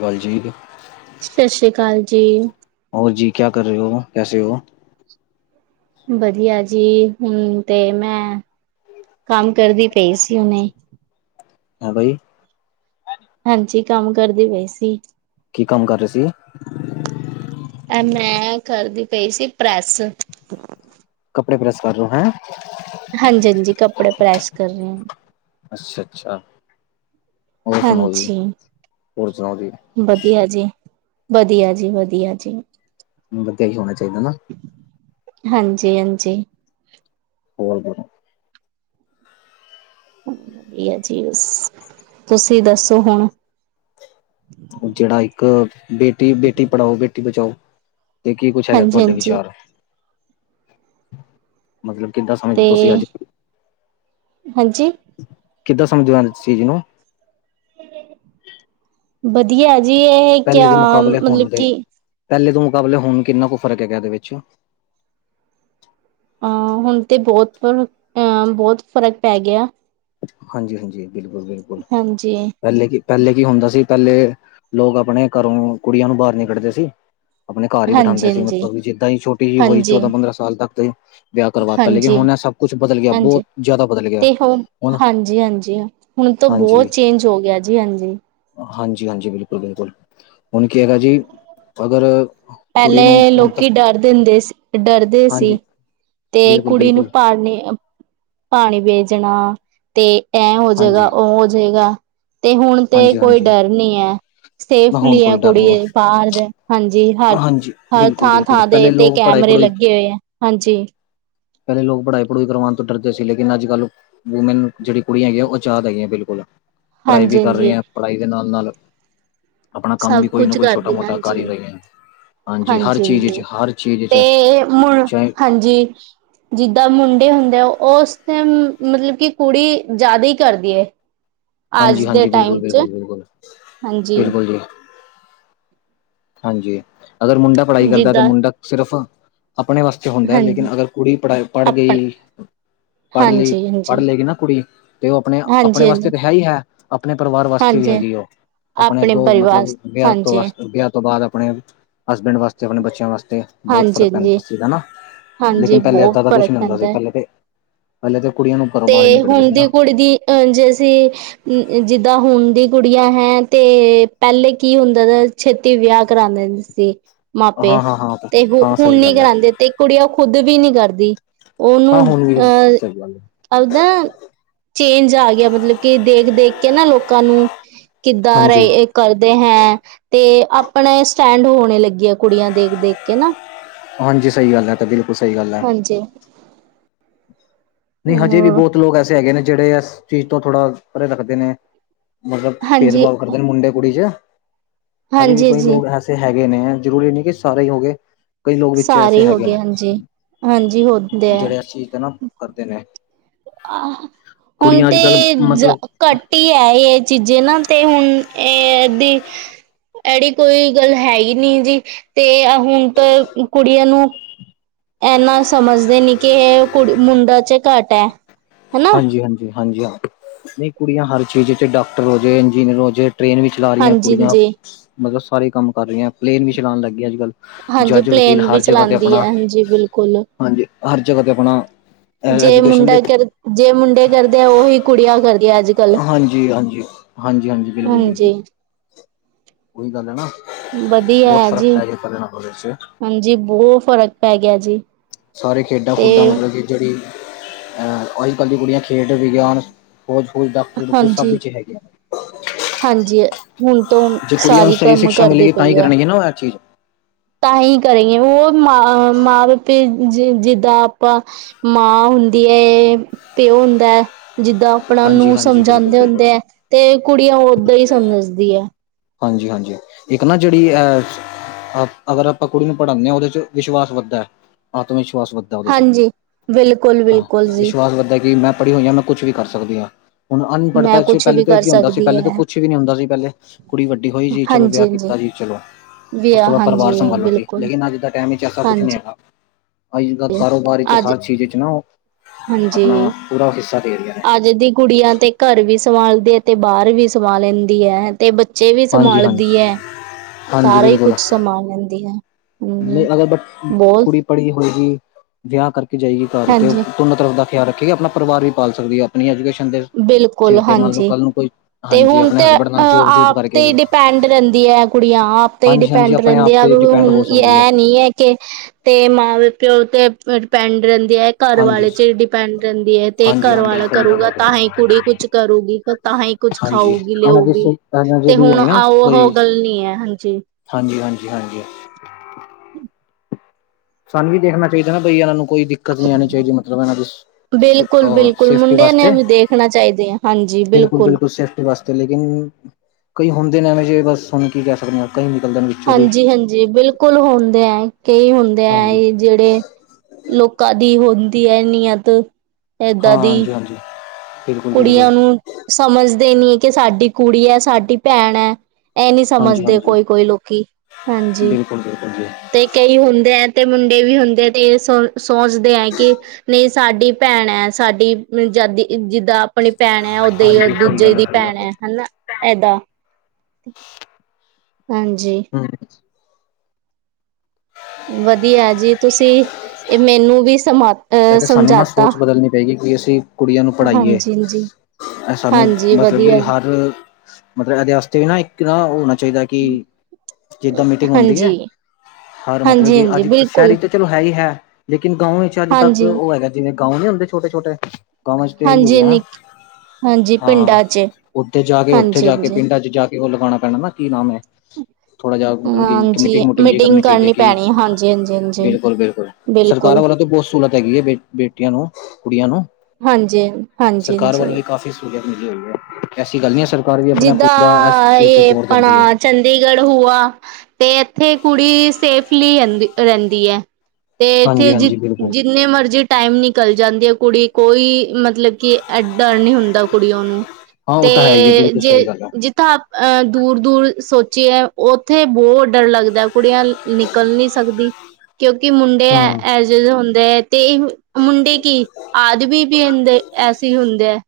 ਗੱਲ ਜੀਹੀਕ ਸਤਿ ਸ਼੍ਰੀ ਅਕਾਲ ਜੀ ਹੋਰ ਜੀ ਕਿਆ ਕਰ ਰਹੇ ਹੋ ਕੈਸੇ ਹੋ ਵਧੀਆ ਜੀ ਹੁਣ ਤੇ ਮੈਂ ਕੰਮ ਕਰਦੀ ਪਈ ਸੀ ਹੂਨੇ ਹਾਂ ਬਾਈ ਹਾਂਜੀ ਕੰਮ ਕਰਦੇ ਪਇ ਸੀ ਕੀ ਕੰਮ ਕਰ ਰਹੇ ਸੀ ਮੈਂ ਕਰਦੀ ਪਈ ਸੀ ਪ੍ਰੈੱਸ ਕੱਪੜੇ ਪ੍ਰੈਸ ਕਰ ਰਹੇ ਹੋ ਹੈ ਹਾਂਜੀ ਹਾਂਜੀ ਕੱਪੜੇ ਪ੍ਰੈਸ ਕਰ ਰਹੇ ਹਾਂ ਅੱਛਾ ਅੱਛਾ ਹਾਂਜੀ ਹੋਰ ਸੁਣਾਓ ਜੀ ਵਧੀਆ ਜੀ ਵਧੀਆ ਜੀ ਵਧੀਆ ਜੀ ਵਧੀਆ ਹੀ ਹੋਣਾ ਚਾਹੀਦਾ ਨਾ ਹਾਂਜੀ ਹਾਂਜੀ ਹੋਰ ਕੁਛ ਵਧੀਆ ਜੀ ਬਸ ਤੁਸੀਂ ਦੱਸੋ ਹੁਣ ਜਿਹੜਾ ਇੱਕ ਬੇਟੀ ਬੇਟੀ ਪੜਾਓ ਬੇਟੀ ਬਚਾਓ ਤੇ ਕੀ ਕੁੱਛ ਹੈਗਾ ਹਾਂਜੀ ਤੁਹਾਡੇ ਹਾਂਜੀ ਵਿਚਾਰ ਮਤਲਬ ਕਿੱਦਾਂ ਸਮਝ ਤੇ ਤੁਸੀਂ ਅੱਜ ਹਾਂਜੀ ਕਿੱਦਾਂ ਸਮਝੋ ਇਸ ਚੀਜ਼ ਨੂੰ ਵਧੀਆ ਜੀ ਇਹ ਪਹਿਲੇ ਕਿਆ ਦੇ ਮੁਕਾਬਲੇ ਮਤਲਬ ਹੁਣ ਦੇ ਕਿ ਪਹਿਲੇ ਤੋਂ ਮੁਕਾਬਲੇ ਹੁਣ ਕਿੰਨਾ ਕੁ ਫਰਕ ਹੈਗਾ ਇਹਦੇ ਵਿੱਚ ਅ ਹੁਣ ਤੇ ਬਹੁਤ ਫਰਕ ਅਹ ਬਹੁਤ ਫ਼ਰਕ ਪੈ ਗਿਆ ਹਾਂਜੀ ਹਾਂਜੀ ਬਿਲਕੁਲ ਬਿਲਕੁਲ ਹਾਂਜੀ, ਪਹਿਲੇ ਕੀ ਪਹਿਲੇ ਕੀ ਹੁੰਦਾ ਸੀ ਪਹਿਲੇ ਲੋਕ ਆਪਣੇ ਘਰੋਂ ਕੁੜੀਆਂ ਨੂੰ ਬਾਹਰ ਨਹੀ ਕੱਢਦੇ ਸੀ ਆਪਣੇ ਘਰ ਹੀ ਹਾਂਜੀ, ਬਠਾਂਦੇ ਸੀ ਮਤਲਬ ਕਿ ਜਿੱਦਾਂ ਹੀ ਛੋਟੀ ਜਿਹੀ ਹੋਈ ਹਾਂਜੀ, ਚੌਦਾਂ ਪੰਦਰਾਂ ਸਾਲ ਤੱਕ ਦੀ ਵਿਆਹ ਕਰਵਾਤਾ ਲੇਕਿਨ ਹਾਂਜੀ, ਹਾਂਜੀ, ਹੋਣ ਸਭ ਕੁਛ ਬਦਲ ਗਿਆ ਹਾਂਜੀ ਬਹੁਤ ਜ਼ਿਆਦਾ ਬਦਲ ਗਿਆ ਤੇ ਹੋ ਹੁਣ ਹਾਂਜੀ -ਹਾਂਜੀ ਹੁਣ ਤਾਂ ਹਾਂਜੀ ਬਹੁਤ ਚੇਂਜ ਹੋ ਗਿਆ ਜੀ ਹਾਂਜੀ ਹਾਂਜੀ -ਹਾਂਜੀ ਬਿਲਕੁਲ -ਬਿਲਕੁਲ ਹੁਣ ਕੀ ਹੈਗਾ ਜੀ ਅਗਰ ਕੁੜੀ ਨੂੰ ਪਹਿਲੇ ਹੁਣ ਤੱਕ ਲੋਕੀ ਡਰਦੇ ਦਿੰਦੇ ਸੀ ਡਰਦੇ ਸੀ ਹਾਂਜੀ ਤੇ ਬਿਲਕੁਲ ਕੁੜੀ ਨੂੰ ਬਿਲਕੁਲ ਪਾਲਨੀ ਪਾਣੀ ਵਚਣਾ ਤੇ ਐ ਹੋ ਜਾਏਗਾ ਹਾਂਜੀ ਉਹ ਹੋ ਜਾਏਗਾ-ਚ ਤੇ ਹੁਣ ਤੇ ਹਾਂਜੀ ਕੋਈ ਹਾਂਜੀ ਡਰ ਨੀ ਹੈ। ਮੈਂ ਹੁਣ ਸੇਫਲੀ ਹੈ ਕੋਈ ਡਰ ਕੁੜੀ ਨਹੀਂ ਬਾਹਰ ਜਾ ਹਾਂਜੀ। ਹੈ। ਹਰ ਹਾਂਜੀ। ਹਰ ਬਿਲਕੁਲ ਥਾਂ -ਬਿਲਕੁਲ ਥਾਂ ਦੇ ਪਹਿਲੇ ਤੇ ਲੋਕ ਪੜਾਈ ਕੈਮਰੇ ਪੁੜਈ ਲੱਗੇ ਹੋਏ ਹੈ ਹਾਂਜੀ, ਪਹਿਲੇ ਲੋਕ ਪੜ੍ਹਾਈ ਪੜ੍ਹਈ ਕਰਵਾਉਣ ਤੋਂ ਡਰਦੇ ਸੀ। ਲੇਕਿਨ ਅੱਜ ਕੱਲ੍ਹ ਲੋਕ ਵੂਮੈਨ ਜਿਹੜੀ ਕੁੜੀਆਂ ਹੇਗੀਆ, ਉਹ ਆਜ਼ਾਦ ਹੈਗੀਆਂ ਬਿਲਕੁਲ ਪੜ੍ਹਾਈ ਵੀ ਹਾਂਜੀ, ਕਰ ਹਾਂਜੀ। ਰਹੀਆਂ। ਪੜ੍ਹਾਈ ਦੇ ਨਾਲ ਨਾਲ ਅਪਣਾ ਕੰਮ ਸਭ ਵੀ ਕੋਈ ਨਾ ਕੁਝ ਕੋਈ ਛੋਟਾ ਕਰਦੀ ਮੋਟਾ ਕਰ ਹੀ ਹਾਂਜੀ। ਰਹੇ ਨੇ। ਹਰ ਹਾਂਜੀ। ਚੀਜ਼ ਵਿੱਚ ਵੀਰੇ ਹਰ ਚੀਜ਼ ਵਿੱਚ ਤੇ ਹੁਣ ਚਾਹੇ ਹਾਂਜੀ। ਜਿੱਦਾਂ ਮੁੰਡੇ ਹੁੰਦੇ, ਉਸ ਟਾਈਮ ਮਤਲਬ ਕੀ ਕੁੜੀ ਜ਼ਿਆਦਾ ਹੀ ਕਰਦੀ ਹੈ। ਅੱਜ ਹਾਂਜੀ- ਦੇ ਹਾਂਜੀ ਟਾਈਮ ਬਿਲਕੁਲ- ਚ ਬਿਲਕੁਲ ਬਿਲਕੁਲ ਹਾਂਜੀ -ਬਿਲਕੁਲ ਜੀ। ਹਾਂਜੀ। ਅਗਰ ਮੁੰਡਾ ਪੜ੍ਹਾਈ ਕਰਦਾ ਤਾਂ ਜਿੱਦਾਂ ਮੁੰਡਾ ਸਿਰਫ ਅਪਣੇ ਵਸ ਹੁੰਦਾ ਹਾਂਜੀ ਲੇਕਿਨ ਅਗਰ ਕੁੜੀ ਪੜਾਈ ਪੜ੍ਹ ਆਪਣਾ ਗਈ ਪੜ੍ਹ ਲਈ, ਹਾਂਜੀ ਪੜ੍ਹ ਹਾਂਜੀ ਲਏਗੀ ਨਾ ਕੁੜੀ ਤੇ ਉਹ ਅਪਣੇ, ਅਪਣੇ ਹਾਂਜੀ ਹਾਂਜੀ ਵਾਸਤੇ ਤਾਂ ਹੈ ਹੀ ਹੈ। ਅਪਣੇ ਪਰਿਵਾਰ ਵਾਸਤੇ ਵੀ ਹਾਂਜੀ ਹੈਗੀ ਉਹ ਆਪਣੇ ਤੋਂ ਪਰਿਵਾਰ ਮਤਲਬ ਵਿਆਹ ਤੋਂ ਹਾਂਜੀ ਵਸ ਵਿਆਹ। ਤੋਂ ਬਾਅਦ ਆਪਣੇ ਹਸਬੈਂਡ ਵਾਸਤੇ, ਆਪਣੇ ਬੱਚਿਆਂ ਵਾਸਤੇ ਬਹੁਤ ਹਾਂਜੀ ਫ਼ਰਕ ਹਾਂਜੀ ਪੈਂਦਾ ਸੀਗਾ ਨਾ। ਹਾਂਜੀ ਲੇਕਿਨ ਪਹਿਲੇ ਬਹੁਤ ਏਦਾਂ ਦਾ ਕੁਛ ਫ਼ਰਕ ਨੀ ਹੁੰਦਾ ਸੀ ਪੈਂਦਾ ਹੈ ਪਹਿਲੇ ਤੇ, ਪਹਿਲੇ ਤਾਂ ਕੁੜੀਆਂ ਨੂੰ ਘਰੋਂ ਬਾਹਰ ਹੀ ਨਹੀਂ ਕੱਢਦੇ ਸੀ ਨਾ। ਉੰਝ ਅਸੀਂ। ਜਿੱਦਾਂ ਹੁਣ ਦੀ ਕੁੜੀਆਂ ਹੈ ਤੇ ਪਹਿਲੇ ਕੀ ਹੁੰਦਾ। ਛੇਤੀ ਵਿਆਹ ਕਰਾ ਦੇਂਦੇ ਸੀ। ਮਾਪੇ ਹਾਂ, ਹਾਂ, ਹਾਂ, ਤੇ ਹਾਂ ਹੁਣ ਸਹੀ ਨੀ ਗੱਲ ਹੈ। ਕਰਾਉਂਦੇ। ਤੇ ਕੁੜੀ ਉਹ ਖੁਦ ਵੀ ਨੀ ਕਰਦੀ ਹਾਂ ਉਹਨੂੰ ਹੁਣ ਵੀ ਅਹ। ਸਹੀ ਗੱਲ ਹੈ। ਲਗਦਾ ਚੇਂਜ ਆ ਗਿਆ ਮਤਲਬ ਕਿ ਦੇਖ ਦੇਖ ਕੇ ਨਾ ਲੋਕਾਂ ਨੂੰ। ਕਿੱਦਾਂ ਹਾਂਜੀ, ਰਹੇ ਇਹ ਕਰਦੇ ਹੈ। ਤੇ ਅਪਣੇ ਸਟੈਂਡ ਹੋਣੇ ਲੱਗੀਆਂ ਕੁੜੀਆਂ ਦੇਖ ਦੇਖ ਕੇ ਨਾ। ਹਾਂਜੀ। ਸਹੀ ਗੱਲ ਹੈ ਤਾਂ ਬਿਲਕੁਲ ਸਹੀ ਗੱਲ ਹੈ। ਹਾਂਜੀ ਨਹੀਂ ਹਜੇ ਵੀ ਹੋਰ ਬਹੁਤ ਲੋਕ ਐਸੇ ਹੈਗੇ ਨੇ ਜਿਹੜੇ ਇਸ ਚੀਜ਼ ਤੋਂ ਥੋੜਾ ਪਰੇ ਰੱਖਦੇ ਨੇ। ਮਤਲਬ ਹਾਂਜੀ ਭੇਦਭਾਵ ਕਰਦੇ ਨੇ ਮੁੰਡੇ ਕੁੜੀ ਚ, ਹਜੇ ਵੀ ਹਾਂਜੀ ਕੋਈ ਜੀ ਲੋਕ ਏਸੇ। ਹੈਗੇ ਨੇ ਜ਼ਰੂਰੀ ਨ ਕਿ ਸਾਰੇ ਹੀ ਹੋ ਗਏ। ਕਈ ਲੋਕ ਵਿੱਚ ਐਸੇ ਸਾਰੇ ਹੋ ਹੈਗੇ ਗਏ ਨੇ, ਹਾਂਜੀ ਹਾਂਜੀ ਹੁੰਦੇ ਜਿਹੜੇ ਐ ਚੀਜ਼ ਤਾਂ ਨਾ ਕਰਦੇ ਨੇ। ਆਹ ਹੁਣ ਕੁੜੀਆਂ ਤੇ ਅੱਜ ਕੱਲ੍ਹ ਜਾ। ਮਤਲਬ ਘੱਟ ਹੀ ਹੈ, ਇਹ ਚੀਜ਼ ਨਾ ਤੇ ਹੁਣ ਇਹ ਦੀ। ਇਹੜੀ ਕੋਈ ਗੱਲ ਹੈ ਹੀ ਨਹੀ ਜੀ ਤੇ ਹੁਣ ਤਾਂ ਕੁੜੀਆਂ ਨੂੰ। ਇਨਾ ਸਮਝਦੇ ਨੀ ਕਿ ਇਹ ਕੁੜੀ ਮੁੰਡਾ ਚ ਘੱਟ ਹੈ ਨਾ। ਹਾਂਜੀ ਹਾਂਜੀ ਹਾਂਜੀ ਹਾਂ ਨਹੀਂ ਕੁੜੀਆਂ ਹਰ ਚੀਜ਼ ਚੇ ਡਾਕਟਰ ਹੋ ਜੈ, ਇੰਜੀਨੀਅਰ ਹੋ ਜੈ, ਟ੍ਰੇਨ ਵਿੱਚ। ਚਲਾ ਰਹੀਆਂ ਹਾਂਜੀ ਕੁੜੀਆਂ ਹਾਂਜੀ ਮਤਲਬ ਸਾਰੇ ਕੰਮ ਕਰ ਰਹੀਆਂ ਪਲੇਨ ਵੀ ਚਲਾਉਣ ਲੱਗ ਗਈਆਂ ਅੱਜ ਕੱਲ੍ਹ। ਹਾਂਜੀ ਜੱਜ ਵਕੀਲ ਪਲੇਨ ਹਰ ਵੀ ਜਗ੍ਹਾ ਤੇ ਚਲਾਉਂਦੀ ਅਪਣਾ ਹੈ ਹਾਂਜੀ ਬਿਲਕੁਲ ਹਾਂਜੀ ਹਰ ਜਗ੍ਹਾ ਤੇ ਅਪਣਾ। ਜੇ ਮੁੰਡੇ ਕਰ, ਜੇ ਮੁੰਡੇ ਕਰਦੇ ਆ ਉਹੀ ਕੁੜੀਆਂ ਕਰਦੀਆਂ ਅੱਜ ਕੱਲ। ਹਾਂਜੀ ਹਾਂਜੀ ਹਾਂਜੀ ਹਾਂਜੀ ਬਿਲਕੁਲ ਬਿਲਕੁਲ। ਉਹੀ ਗੱਲ ਹੈ ਨਾ ਵਧੀਆ ਬਹੁਤ ਹੈ ਫਰਕ ਜੀ ਪੈ ਗਿਆ ਪਹਿਲੇ ਨਾਲ ਉੱਦੇ ਚੇ। ਹਾਂਜੀ ਬਹੁਤ ਫ਼ਰਕ ਪੈ ਗਿਆ ਜੀ। ਸਾਰੇ ਖੇਡਾਂ ਤੇ ਖੂਡਾਂ ਮਤਲਬ ਕਿ ਜਿਹੜੀ ਅਜ ਕੱਲ੍ਹ ਦੀਆ ਕੁੜੀਆਂ ਖੇਡ ਰੀਅਨ। ਖੋਜ ਹੋੋਜ ਡਾਕਟਰ ਕੁਛ ਸਭ ਹਾਂਜੀ ਵਿੱਚੀ ਹੈਗੀਆਂ ਨੇ। ਹਾਂਜੀ ਹੁਣ ਤਾਂ ਹੁਣ ਸਾਰੀ ਕੰਮ ਕਰਦੇ ਪਈ ਹੈ ਕਿਨੋ ਹੋਯਾਂ ਚੀਜ਼। ਤਾਂ ਹੀ ਕਰੇਗੇ ਉਹ ਮਾਂ ਮਾਂ ਬਾਪੇ ਜ ਜਿੱਦਾਂ ਆਪਾਂ। ਮਾਂ ਹੁੰਦੀ ਹੈ ਪਿਓ ਹੁੰਦਾ ਹੈ ਜਿੱਦਾਂ। ਆਪਣਾ ਹਾਂਜੀ ਨੂੰ ਹਾਂਜੀ ਬਿਲਕੁਲ ਸਮਝਾਉਂਦੇ ਬਿਲਕੁਲ ਹੁੰਦੇ ਹੈ ਤੇ ਕੁੜੀਆਂ ਓਦਾਂ ਹੀ ਸਮਝਦੀ ਹੈ। ਹਾਂਜੀ-ਹਾਂਜੀ ਇੱਕ ਨਾ ਜਿਹੜੀ ਅ। ਅਗਰ ਆਪਾਂ ਕੁੜੀ ਨੂੰ ਪੜ੍ਹਾਂਨੇ ਹਾਂ ਉਹਦੇ ਚ ਵਿਸ਼ਵਾਸ ਵੱਧਦਾ ਹੈ, ਆਤਮ ਵਿਸ਼ਵਾਸ ਵੱਧਦਾ। ਦੇ ਹਾਂਜੀ ਬਿਲਕੁਲ ਬਿਲਕੁਲ ਜੀ ਵਿਸ਼ਵਾਸ ਵੱਧਦਾ ਕਿ ਮੈਂ ਪੜ੍ਹੀ ਹੋਈ ਐ, ਮੈਂ ਕੁਛ ਵੀ ਕਰ ਸਕਦੀ ਹਾਂ। ਹੁਣ ਅਨਪੜ੍ਹਤਾ ਮੈਂ ਚ ਕੁਛ ਪਹਿਲੇ ਵੀ ਤਾਂ ਕਰ ਕੀ ਹੁੰਦਾ ਸੀ, ਸਕਦੀ ਪਹਿਲੇ ਤੋਂ ਹੈ ਕੁਛ ਵੀ ਨੀ ਹੁੰਦਾ ਸੀ, ਪਹਿਲੇ ਕੁੜੀ ਵੱਡੀ ਹੋਈ ਜੀ ਚਲੋ ਵਿਆਹ ਹਾਂਜੀ ਹਾਂਜੀ ਕੀਤਾ ਜੀ। ਚਲੋ ਉਸ ਤੋਂ ਵਿਆਹ ਬਾਅਦ ਪਰਿਵਾਰ ਹਾਂਜੀ ਸੰਭਾਲੋ ਜੀ, ਬਿਲਕੁਲ ਲੇਕਿਨ ਅੱਜ ਦਾ ਟਾਈਮ ਵਿੱਚ ਐਸਾ ਕੁਛ ਨਹੀਂ ਹਾਂਜੀ ਹੈਗਾ। ਅੱਜ-ਕੱਲ ਕਾਰੋਬਾਰ ਵਿੱਚ ਅੱਜ ਹਰ ਚੀਜ਼ ਵਿਚ ਨਾ ਉਹ। ਆਪਣਾ ਹਾਂਜੀ, ਪੂਰਾ ਹਿੱਸਾ ਦੇ ਰਹੀਆਂ ਨੇ ਅੱਜ ਦੀ ਕੁੜੀਆਂ ਤੇ ਘਰ ਵੀ ਸੰਭਾਲਦੀ ਏ, ਤੇ ਬਾਹਰ ਵੀ ਸੰਭਾਲ ਲੈਂਦੀ ਐ। ਤੇ ਬੱਚੇ ਵੀ ਹਾਂਜੀ ਹਾਂਜੀ ਸੰਭਾਲਦੀ ਐ, ਹਾਂਜੀ ਸਾਰਾ ਹੀ ਬਿਲਕੁਲ ਕੁਛ ਸੰਭਾਲ ਲੈਂਦੀ ਐ। ਅਗਰ ਬਟ ਕੁੜੀ ਪੜ੍ਹੀ ਹੋਏਗੀ, ਵਿਆਹ ਕਰਕੇ ਜਾਏਗੀ ਘਰ ਤੇ ਉਹ ਹਾਂਜੀ ਦੋਨੋਂ ਤਰਫ਼ ਦਾ ਖਿਆਲ ਰੱਖੇਗੀ, ਆਪਣਾ ਪਰਿਵਾਰ ਵੀ ਪਾਲ ਸਕਦੀ ਐ। ਆਪਣੀ ਐਜੂਕੇਸ਼ਨ ਦੇ ਬਿਲਕੁਲ ਸਿਰ ਤੇ ਮੰਨ ਲਓ, ਹਾਂਜੀ ਕੱਲ ਨੂੰ ਕੋਈ ਤੇ ਹਾਂਜੀ ਹੁਣ ਆਪਣੇ ਤੇ ਹਸਬੈਂਡ ਨਾਲ ਜੋਬ ਅਹ ਜੂਬ ਆਪ ਕਰਕੇ ਤੇ ਵੀ ਡਿਪੈਂਡ ਰਹਿੰਦੀ ਐ ਕੁੜੀਆਂ, ਆਪ ਤੇ ਹੀ ਹਾਂਜੀ ਹਾਂਜੀ ਡਿਪੈਂਡ ਆਪਣੇ ਆਪ ਰਹਿੰਦੀਆਂ, ਤੇ ਕਿਉਂਕਿ ਡਿਪੈਂਡ ਹੁਣ ਹੋ ਸਕਦੀ ਇਹ ਨੀ ਹੈ, ਕਿ ਤੇ ਮਾਂ-ਪਿਓ ਤੇ ਡਿਪੈਂਡ ਰਹਿੰਦੀ ਐ। ਘਰ ਹਾਂਜੀ ਵਾਲੇ ਚ ਡਿਪੈਂਡ ਰਹਿੰਦੀ ਐ, ਤੇ ਹਾਂਜੀ ਘਰ ਹਾਂਜੀ ਵਾਲਾ ਸਹੀ ਕਰੂਗਾ। ਗੱਲ ਹੈ ਤਾਂਹੀ ਕੁੜੀ ਕੁਛ ਕਰੂਗੀ, ਤਾਂਹੀ ਕੁਛ ਹਾਂਜੀ ਖਾਊਗੀ, ਇਹਨਾਂ ਦੀ ਲੇਉਗੀ। ਇਹਨਾਂ ਦੀ ਤੇ ਵੀ ਹੁਣ ਆ ਓਹੋ ਗੱਲ ਨੀ ਐ, ਹਾਂਜੀ। ਹਾਂਜੀ-ਹਾਂਜੀ-ਹਾਂਜੀ। ਸਾਨੂੰ ਵੀ ਦੇਖਣਾ ਚਾਹੀਦਾ ਨਾ ਬਈ ਇਹਨਾਂ ਨੂੰ ਕੋਈ ਦਿੱਕਤ ਨਹੀਂ ਆਣੀ ਚਾਹੀਦੀ, ਮਤਲਬ ਇਹਨਾਂ ਦੀ ਬਿਲਕੁਲ ਅਹ ਬਿਲਕੁਲ ਸੇਫਟੀ ਮੁੰਡਿਆਂ ਵਾਸਤੇ, ਨੇ ਵੀ ਦੇਖਣਾ ਚਾਹੀਦੇ ਆ ਹਾਂਜੀ ਬਿਲਕੁਲ- ਬਿਲਕੁਲ ਸੇਫਟੀ ਵਾਸਤੇ। ਲੇਕਿਨ ਕਈ ਹੁੰਦੇ ਨੇ ਐਵੇਂ ਜਿਹੇ, ਬਸ ਹੁਣ ਕੀ ਕਹਿ ਸਕਦੇ ਆਂ। ਕਈ ਨਿਕਲਦੇ ਨੇ। ਵਿੱਚੋਂ ਦੀ ਹਾਂਜੀਹਾਂਜੀ ਬਿਲਕੁਲ ਹੁੰਦੇ ਐ, ਕਈ ਹੁੰਦੇ ਹਾਂਜੀ ਐ। ਜਿਹੜੇ ਲੋਕਾਂ ਦੀ ਹੁੰਦੀ ਐ ਨੀਅਤ ਏਦਾਂ ਹਾਂ, ਦੀ ਹਾਂਜੀ-ਹਾਂਜੀ। ਕੁੜੀਆਂ ਨੂੰ ਸਮਝਦੇ ਨੀ ਐ ਕਿ ਸਾਡੀ ਕੁੜੀ ਐ, ਸਾਡੀ ਭੈਣ ਐ। ਇਹ ਨੀ ਹਾਂਜੀ ਸਮਝਦੇ ਹਾਂਜੀ ਕੋਈ-ਕੋਈ ਲੋਕੀ, ਹਾਂਜੀ ਬਿਲਕੁਲ ਬਿਲਕੁਲ ਜੀ ਤੇ ਕਈ ਹੁੰਦੇ ਐ ਤੇ ਮੁੰਡੇ ਵੀ ਹੁੰਦੇ ਆ, ਤੇ ਇਹ ਸੋ ਸੋਚਦੇ ਐ ਕਿ ਨਹੀਂ ਸਾਡੀ ਭੈਣ ਐ, ਸਾਡੀ ਜਦੀ ਜਿ ਦਾਂ ਆਪਣੀ ਭੈਣ ਐ, ਓਦਾਂ ਹੀ ਹਾਂਜੀ ਸਹੀ ਦੂਜੇ ਗੱਲ ਹੈ ਦੀ ਸਹੀ ਭੈਣ ਗੱਲ ਹੈ ਐ ਹਨਾ, ਏਦਾਂ [unintelligible] ਹਾਂਜੀ, ਹੂੰ। ਵਧੀਆ ਜੀ, ਤੁਸੀਂ ਇਹ ਮੈਨੂੰ ਵੀ ਸਮਾ ਅਹ ਸਾਨੂੰ ਨਾ ਸਮਝਾਤਾ ਸੋਚ ਬਦਲਣੀ ਪਏਗੀ, ਕਿ ਅਸੀਂ ਕੁੜੀਆਂ ਨੂੰ ਪੜ੍ਹਾਈਏ। ਹਾਂਜੀ ਹਾਂਜੀ ਸਾਨੂੰ ਹਾਂਜੀ ਮਤਲਬ ਕਿ, ਵਧੀਆ ਹਰ ਮਤਲਬ ਇਹਦੇ ਵਾਸਤੇ ਵੀ ਨਾ ਕਿ ਹੋਣਾ ਚਾਹੀਦਾ, ਕਿ ਜਿੱਦਾਂ ਮੀਟਿੰਗ ਹੁੰਦੀ ਐ। ਹਾਂਜੀ ਹਰ ਮਤਲਬ ਕਿ ਹਾਂਜੀ-ਹਾਂਜੀ ਅੱਜ ਕ ਬਿਲਕੁਲ ਸ਼ਹਿਰੀ ਤੇ ਚਲੋ ਹੈ ਹੀ ਹੈ, ਲੇਕਿਨ ਗਾਉਂ ਵਿੱਚ ਅੱਜ ਤੱਕ ਉਹ ਹਾਂਜੀ-ਹਾਂਜੀ ਹੈਗਾ, ਜਿਵੇਂ ਗਾਉਂ ਨੀ ਹੁੰਦੇ ਛੋਟੇ- ਛੋਟੇ ਗਾਵਾਂ ਚ ਤੇ ਆਈ ਹੋ ਗਿਆ ਨਾ, ਨ ਹਾਂਜੀ ਹਾਂ। ਪਿੰਡਾਂ ਚ ਉਥੇ ਜਾ ਕੇ ਉੱਥੇ ਜਾ ਕੇ ਹਾਂਜੀ-ਹਾਂਜੀ ਪਿੰਡਾਂ ਚ ਜਾ ਕੇ ਉਹ ਲਗਾਣਾ ਪੈਣਾ ਨਾ, ਕੀ ਨਾਮ ਐ? ਥੋੜਾ ਜਿ ਹਾਂਜੀ ਮਤਲਬ ਕਿ ਹਾਂਜੀ ਮੀਟਿੰਗ ਮੁਟਿੰਗ ਜੀ ਕਰਨੀ ਚਾਹੀਦੀ ਏ, ਕਿ ਪੈਣੀ ਹਾਂਜੀ-ਹਾਂਜੀ-ਹਾਂਜੀ ਬਿਲਕੁਲ-ਬਿਲਕੁਲ ਬਿਲਕੁਲ ਸਰਕਾਰਾਂ ਵੱਲੋਂ ਤੇ ਬਹੁਤ ਹੈਗੀ ਹੈ ਬੇ ਬੇਟੀਆਂ ਨੂੰ, ਕੁੜੀਆਂ ਨੂੰ ਸਰਕਾਰ ਵੱਲੋਂ ਹਾਂਜੀ-ਹਾਂਜੀ-ਹਾਂਜੀ ਵੀ ਕਾਫ਼ੀ ਐਸੀ ਗੱਲ ਨੀ ਐ, ਸਰਕਾਰ ਵੀ ਆਪਣਾ ਪੂਰਾ ਇਸ ਜਿੱਦਾਂ ਚੀਜ਼ ਤੇ ਇਹ ਜ਼ੋਰ ਦਿੰਦੀ ਐ। ਆਪਣਾ ਚੰਡੀਗੜ੍ਹ ਹੂਆ ਤੇ ਇੱਥੇ ਕੁੜੀ ਸੇਫਲੀ ਰਹਿੰ ਰਹਿੰਦੀ ਐ। ਤੇ ਇੱਥੇ ਹਾਂਜੀ ਜਿ ਹਾਂਜੀ ਬਿਲਕੁਲ ਜਿੰਨੇ, ਮਰਜ਼ੀ ਟਾਈਮ ਨਿਕਲ ਜਾਂਦੀ ਐ ਕੁੜੀ, ਕੋਈ ਮਤਲ ਮਤਲਬ ਕਿ ਐ ਡਰ ਨੀ ਹੁੰਦਾ ਕੁੜੀਆਂ ਨੂੰ, ਹਾਂ ਉਹ ਤੇ ਤਾਂ ਹੈ ਹੀ ਹੈ ਬਿਲਕੁਲ ਸਹੀ ਜੇ ਗੱਲ ਹੈ ਜਿੱਥਾਂ ਆਪ ਅ ਦੂਰ-ਦੂਰ ਸੋਚਿਐ ਉੱਥੇ ਬਹੁਤ ਡਰ ਲੱਗਦਾ, ਕੁੜੀਆਂ ਨਿਕਲ ਨਹੀਂ ਸਕਦੀ। ਕਯੋਂਕਿ ਮੁੰਡੇ ਹੂੰ ਏ ਏਜੇ ਹੁੰਦੇ ਐ, ਤੇ ਮੁੰਡੇ ਕੀ ਆਦਮੀ ਵੀ ਇੰਦੇ ਐਸੀ ਹੁੰਦੇ ਐ।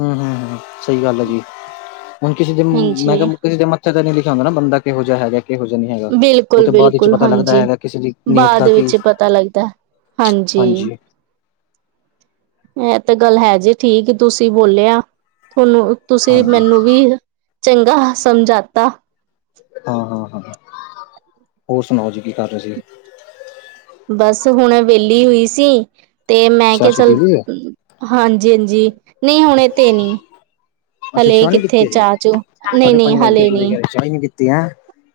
ਹੂੰ, ਹੂੰ ਸਈ ਗਾੱਲ ਐ ਜੀ, ਹੁਨ ਕਿਸੇ ਦੇ ਮੈਂ ਕੇਆ ਹਾਂਜੀ ਕਿਸੇ ਦੇ ਮ ਮੱਥੇ ਤੇ ਨੀ ਲਿਖਿਆ ਹੁੰਦਾ ਬੰਦਾ ਕੇਹੋ ਜਾ ਹੈਗਾ। ਕਿਹੋ ਜਿਹਾ ਨਹੀਂ ਹੈਗਾ ਉਹ ਬਿਲਕੁਲ, ਤੇ ਬਾਅਦ ਵਿੱਚ ਬਿਲਕੁਲ ਪਤਾ ਲੱਗਦਾ ਹਾਂਜੀ, ਹੈਗਾ ਕਿਸੇ ਦੀ ਨੀਅਤ ਦਾ ਬਾਦ ਕੀ ਵਿੱਚ ਪਤਾ ਲੱਗਦਾ। ਹਾਂਜੀ। ਐ ਤੇ ਗੱਲ ਹੈ ਜੀ ਠੀਕ‌ ਤੁਸੀ ਬੋਲੇਆ, ਥੋਨੂੰ ਅ ਤੁਸੀ ਹਾਂਜੀ, ਮੈਨੂੰ ਵੀ ਅ ਚੰਗ੍ਹਾ ਸਮਝਾਤਾ। ਹਾਂ, ਹਾਂ, ਹਾਂ, ਹੋਰ ਸੁਨਾਓ ਜੀ ਕੀ ਕਾੱਰ ਰੇ ਸੀ। ਬਾੱਸ ਹੁਨ ਵੇਲੀ ਹੋਈ ਸੀ। ਤੇ ਮੈਂ ਚਾਹ ਕੇਆ ਚੂ ਪੀ ਚੱਲ ਲਈ ਏ? ਹਾਂਜੀ, ਹਾਂਜੀ ਨੀ ਹੁਣੇ ਤੇ ਨੀ ਅੱਛਾ ਚਾ ਨੀ ਪੀਤੀ ਹਜੇ, ਚੂ ਨਹੀਂ ਸਾਡੇ ਨਹੀਂ ਪੰਜ ਵੱਜ ਗੇ ਤੁਸੀ ਕੈਰੇ ਚਾ ਈ ਨੀ ਪੀਤੀ ਹੈਂ।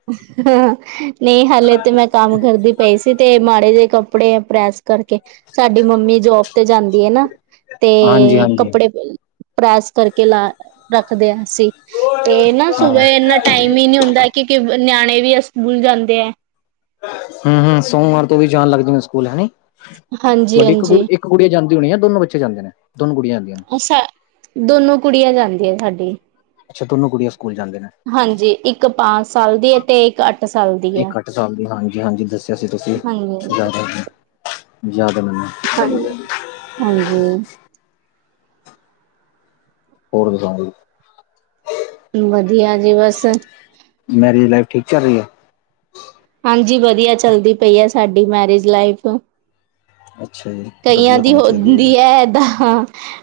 [unintelligible] ਨੀ ਹਾਲੇ ਤੇ ਮੈਂ ਕਾੰਮ ਕਰਦੀ ਪਈ ਸੀ, ਤੇ ਮਾੜੇ ਜੇ ਕੱਪੜੇ ਪ੍ਰੈਸ ਕਰਕੇ ਸਾਡੀ ਮੰਮੀ ਜੋਬ ਤੇ ਜਾਂਦੀ ਏ ਨਾ, ਤੇ ਹਾਂਜੀ-ਹਾਂਜੀ, ਕੱਪੜੇ ਪ੍ਰੈਸ ਕਰਕੇ ਲਾ ਰੱਖਦੇ ਆ ਅਸੀ, ਤੇ ਨਾ ਹਾਂ। ਸੁਭੇ ਏਨਾ ਟਾਈਮ ਈ ਨੀ ਹੁੰਦਾ ਕੇ ਕਿਵ ਨਿਆਣੇ ਵੀ ਸਕੂਲ ਜਾਂਦੇ ਐ। ਹੂੰ, ਹੂੰ, ਸੋਮਵਾਰ ਤੋਵੀ ਜਾਨ ਲੱਗ ਜਾਨਗੇ ਸਕੂਲ ਹਨੀ। ਹਾਂਜੀ ਤੋਆਡੀ ਇੱਕ ਗੁੜ ਹਾਂਜੀ ਇੱਕ ਗੁੜੀਆਂ ਜਾਂਦੀ ਹੋਣੀ ਯਾ ਦੋਨੋ ਬੱਚੇ ਜਾਂਦੇ ਨੇ, ਦੋਨੋ ਗੁੜੀਆਂ ਜਾਂਦੀਆਂ ਨੇ। ਦੋਨੋ ਕੁੜੀਆਂ ਜਾਂਦੀ ਐ ਸਾਡੀ ਅੱਛਾ, ਦੋਨੋ ਗੁੜੀਆਂ ਸਕੂਲ ਜਾਂਦੇ ਨੇ ਹਾਂਜੀ, ਇੱਕ ਪਾਂਚ ਸਾਲ ਦੀ ਏ, ਤੇ ਇੱਕ ਅੱਠ ਸਾਲ ਦੀ ਐ। ਇੱਕ ਅੱਠ ਸਾਲ ਦੀ ਹਾਂਜੀ, ਹਾਂਜੀ ਦਸ ਦਸੇਆ ਸੀ ਤੁਸੀ [unintelligible] ਹਾਂਜੀ ਯਾਦ ਐ ਮੈਨੂੰ ਹਾਂਜੀ, ਹਾਂਜੀ। ਹੋਰ ਸਨਾਓ [unintelligible] ਵਦੀਆ ਜੀ ਬਸ ਮੈਰਿਜ ਲਾਈਫ ਠੀਕ ਚੱਲ ਰੀ ਏ। ਹਾਂਜੀ, ਵਦੀਆ ਚੱਲਦੀ ਪਈ ਐ ਸਾਡੀ ਮੈਰਿਜ ਲਾਈਫ ਅੱਛਾ ਜੀ। ਕਈਆਂ ਵਧੀਆ ਦੀ ਹੋਣੀ ਚਾਹੀਦੀ ਐ ਹੋਂਦੀ ਜੀ। ਏ ਐਦਾ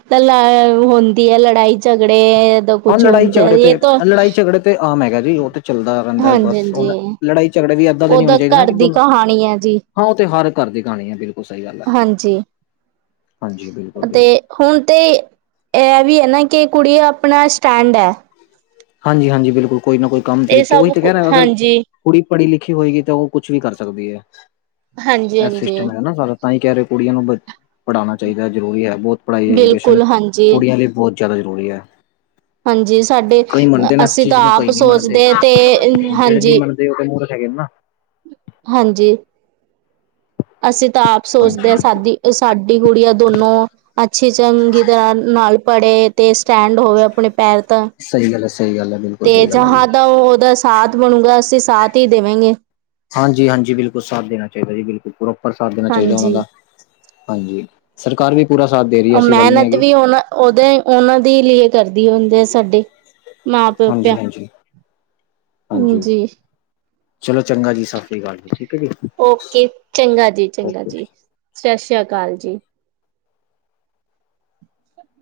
ਪੈਲਾ ਐ ਹੋਂਦੀ ਏ ਲੜਾਈ ਝਗੜੇ ਦਾ ਹਾਂ, ਕੁਛ ਲੜਾਈ ਹੁੰਦਾ ਝਗੜੇ ਇਹ ਤੇ ਤਾਂ ਲੜਾਈ ਝਗੜੇ ਤੇ ਆਮ ਹੈਗਾ ਜੀ ਓ ਤੇ ਚੱਲਦਾ ਰੈਂਦਾ ਹਾਂਜੀ ਬਾਸ ਹੁਨ। ਹਾਂਜੀ ਲੜਾਈ ਝਗੜੇ ਵੀ ਏਦਾਂ ਦੇ ਨੀ ਹੋਣੇ ਉਹਦਾ ਚਾਈਦੇ ਨਾ ਘਰ ਕੇ ਦੀ ਦੋਨੋਂ ਕਹਾਣੀ ਹੈ ਜੀ ਹਾਂ, ਓ ਤੇ ਹਰ ਘਰ ਦੀ ਕਾਣੀ ਐ, ਬਿਲਕੁਲ ਸਈ ਗਾੱਲ ਐ ਹਾਂਜੀ ਹਾਂਜੀ ਬਿਲਕੁਲ, ਬਿਲਕੁਲ। ਹੁਨ ਤੇ ਐ ਵੀ ਐ ਨਾ ਕਿ ਕੁੜੀ ਆਪਣਾ ਸਟੈਂਡ ਐ। ਹਾਂਜੀ, ਹਾਂਜੀ ਬਿਲਕੁਲ ਕੋਈ ਨਾ ਕੋਈ ਕੰਮ ਇਹ ਤਰੀਕੇ ਓਈ ਸਭ ਤਾ ਕੈਰਾ ਅਗਰ ਹਾਂਜੀ ਕੁੜੀ ਪੜੀ ਲਿਖੀ ਹੋਏਗੀ ਤਾ ਓ ਕੁਛ ਵੀ ਕਰ ਸਕਦੀ ਏ, ਹਾਂਜੀ ਐ ਹਾਂਜੀ ਸਿਸਟਮ ਹੈਗਾ ਨਾ ਸਾਰਾ। ਤਾਂਈ ਕੈਰੇਓ ਕੁੜੀਆਂ ਨੂੰ ਬ ਪੜਾਣਾ ਚਾਈਦਾ ਐ ਜ਼ਰੂਰੀ ਐ ਬੋਤ, ਪੜਾਈ ਐਜੂਕੇਸ਼ਨ ਬਿਲਕੁਲ ਹਾਂਜੀ ਕੁੜੀਆਂ ਲਈ ਬੋਤ ਜੈਦਾ ਜ਼ਰੂਰੀ ਐ। ਹਾਂਜੀ, ਸਾਡੇ ਅ ਨੇ ਇਸ ਅਸੀ ਤਾ ਚੀਜ਼ ਨੂੰ ਕਈ ਆਪ ਸੋਚਦੇ ਤੇ, ਹਾਂਜੀ। ਤੇ ਓ ਤੇ ਮੁਰਖ ਹੈਗੇ ਨਾ। ਹਾਂਜੀ। ਅਸੀ ਤਾ ਆਪ ਸੋਚਦੇ ਆ ਹਾਂਜੀ ਸਾਦੀ, ਸਾਡੀ, ਗੁੜੀਆ ਦੋਨੋ ਅੱਛੀ ਚੰਗੀ ਤਰਾਂ ਨਾਲ ਪੜੇ ਤੇ, ਸਟੈਂਡ ਹੋਵੇ ਆਪਣੇ ਪੈਰ ਤਾ ਸਈ ਗਾੱਲ ਐ, ਬਿਲ ਤੇ ਜਾਂਹਾ ਦਾ ਓ ਓਦਾ ਸਾਥ ਬਣੂਗਾ ਅਸੀ ਸਾਥ ਈ ਦੇਵੇਗੇ। ਹਾਂਜੀ, ਹਾਂਜੀ, ਬਿਲਕੁਲ ਸਾਥ ਦੇਨਾ ਚਾਈਦਾ ਜੀ ਬਿਲਕੁਲ ਪ੍ਰੋਪਰ ਸਾਥ ਦੇਨਾ ਚਾਈਦਾ ਓਨਾਂ ਹਾਂਜੀ। ਦਾ ਹਾਂਜੀ, ਸਰਕਾਰ ਵੀ ਪੂਰਾ ਸਾਥ ਦੇ ਰਈ ਏ, ਐਸੀ ਗੱਲ ਨੀ ਹੈਗੀ। ਓਦੇ ਓਨਾਂ ਦੇ ਈ ਲੀਏ ਕਰਦੀ ਹੁੰਦੇ ਆ ਸਾਡੇ ਮਾਂ [unintelligible] ਹਾਂਜੀ-ਹਾਂਜੀ। ਹਾਂਜੀ ਹਾਂਜੀ! ਚਲੋ, ਚੰਗਾ ਜੀ! ਸਾਸਰੀ ਕਾਲ ਜੀ। ਠੀਕ ਐ ਜੀ। ਓਕੇ! ਚੰਗਾ ਜੀ, ਚੰਗਾ ਓਕੇ। ਜੀ, ਸਾਸਰੀ ਆ ਕਾਲ ਜੀ। [inaudible]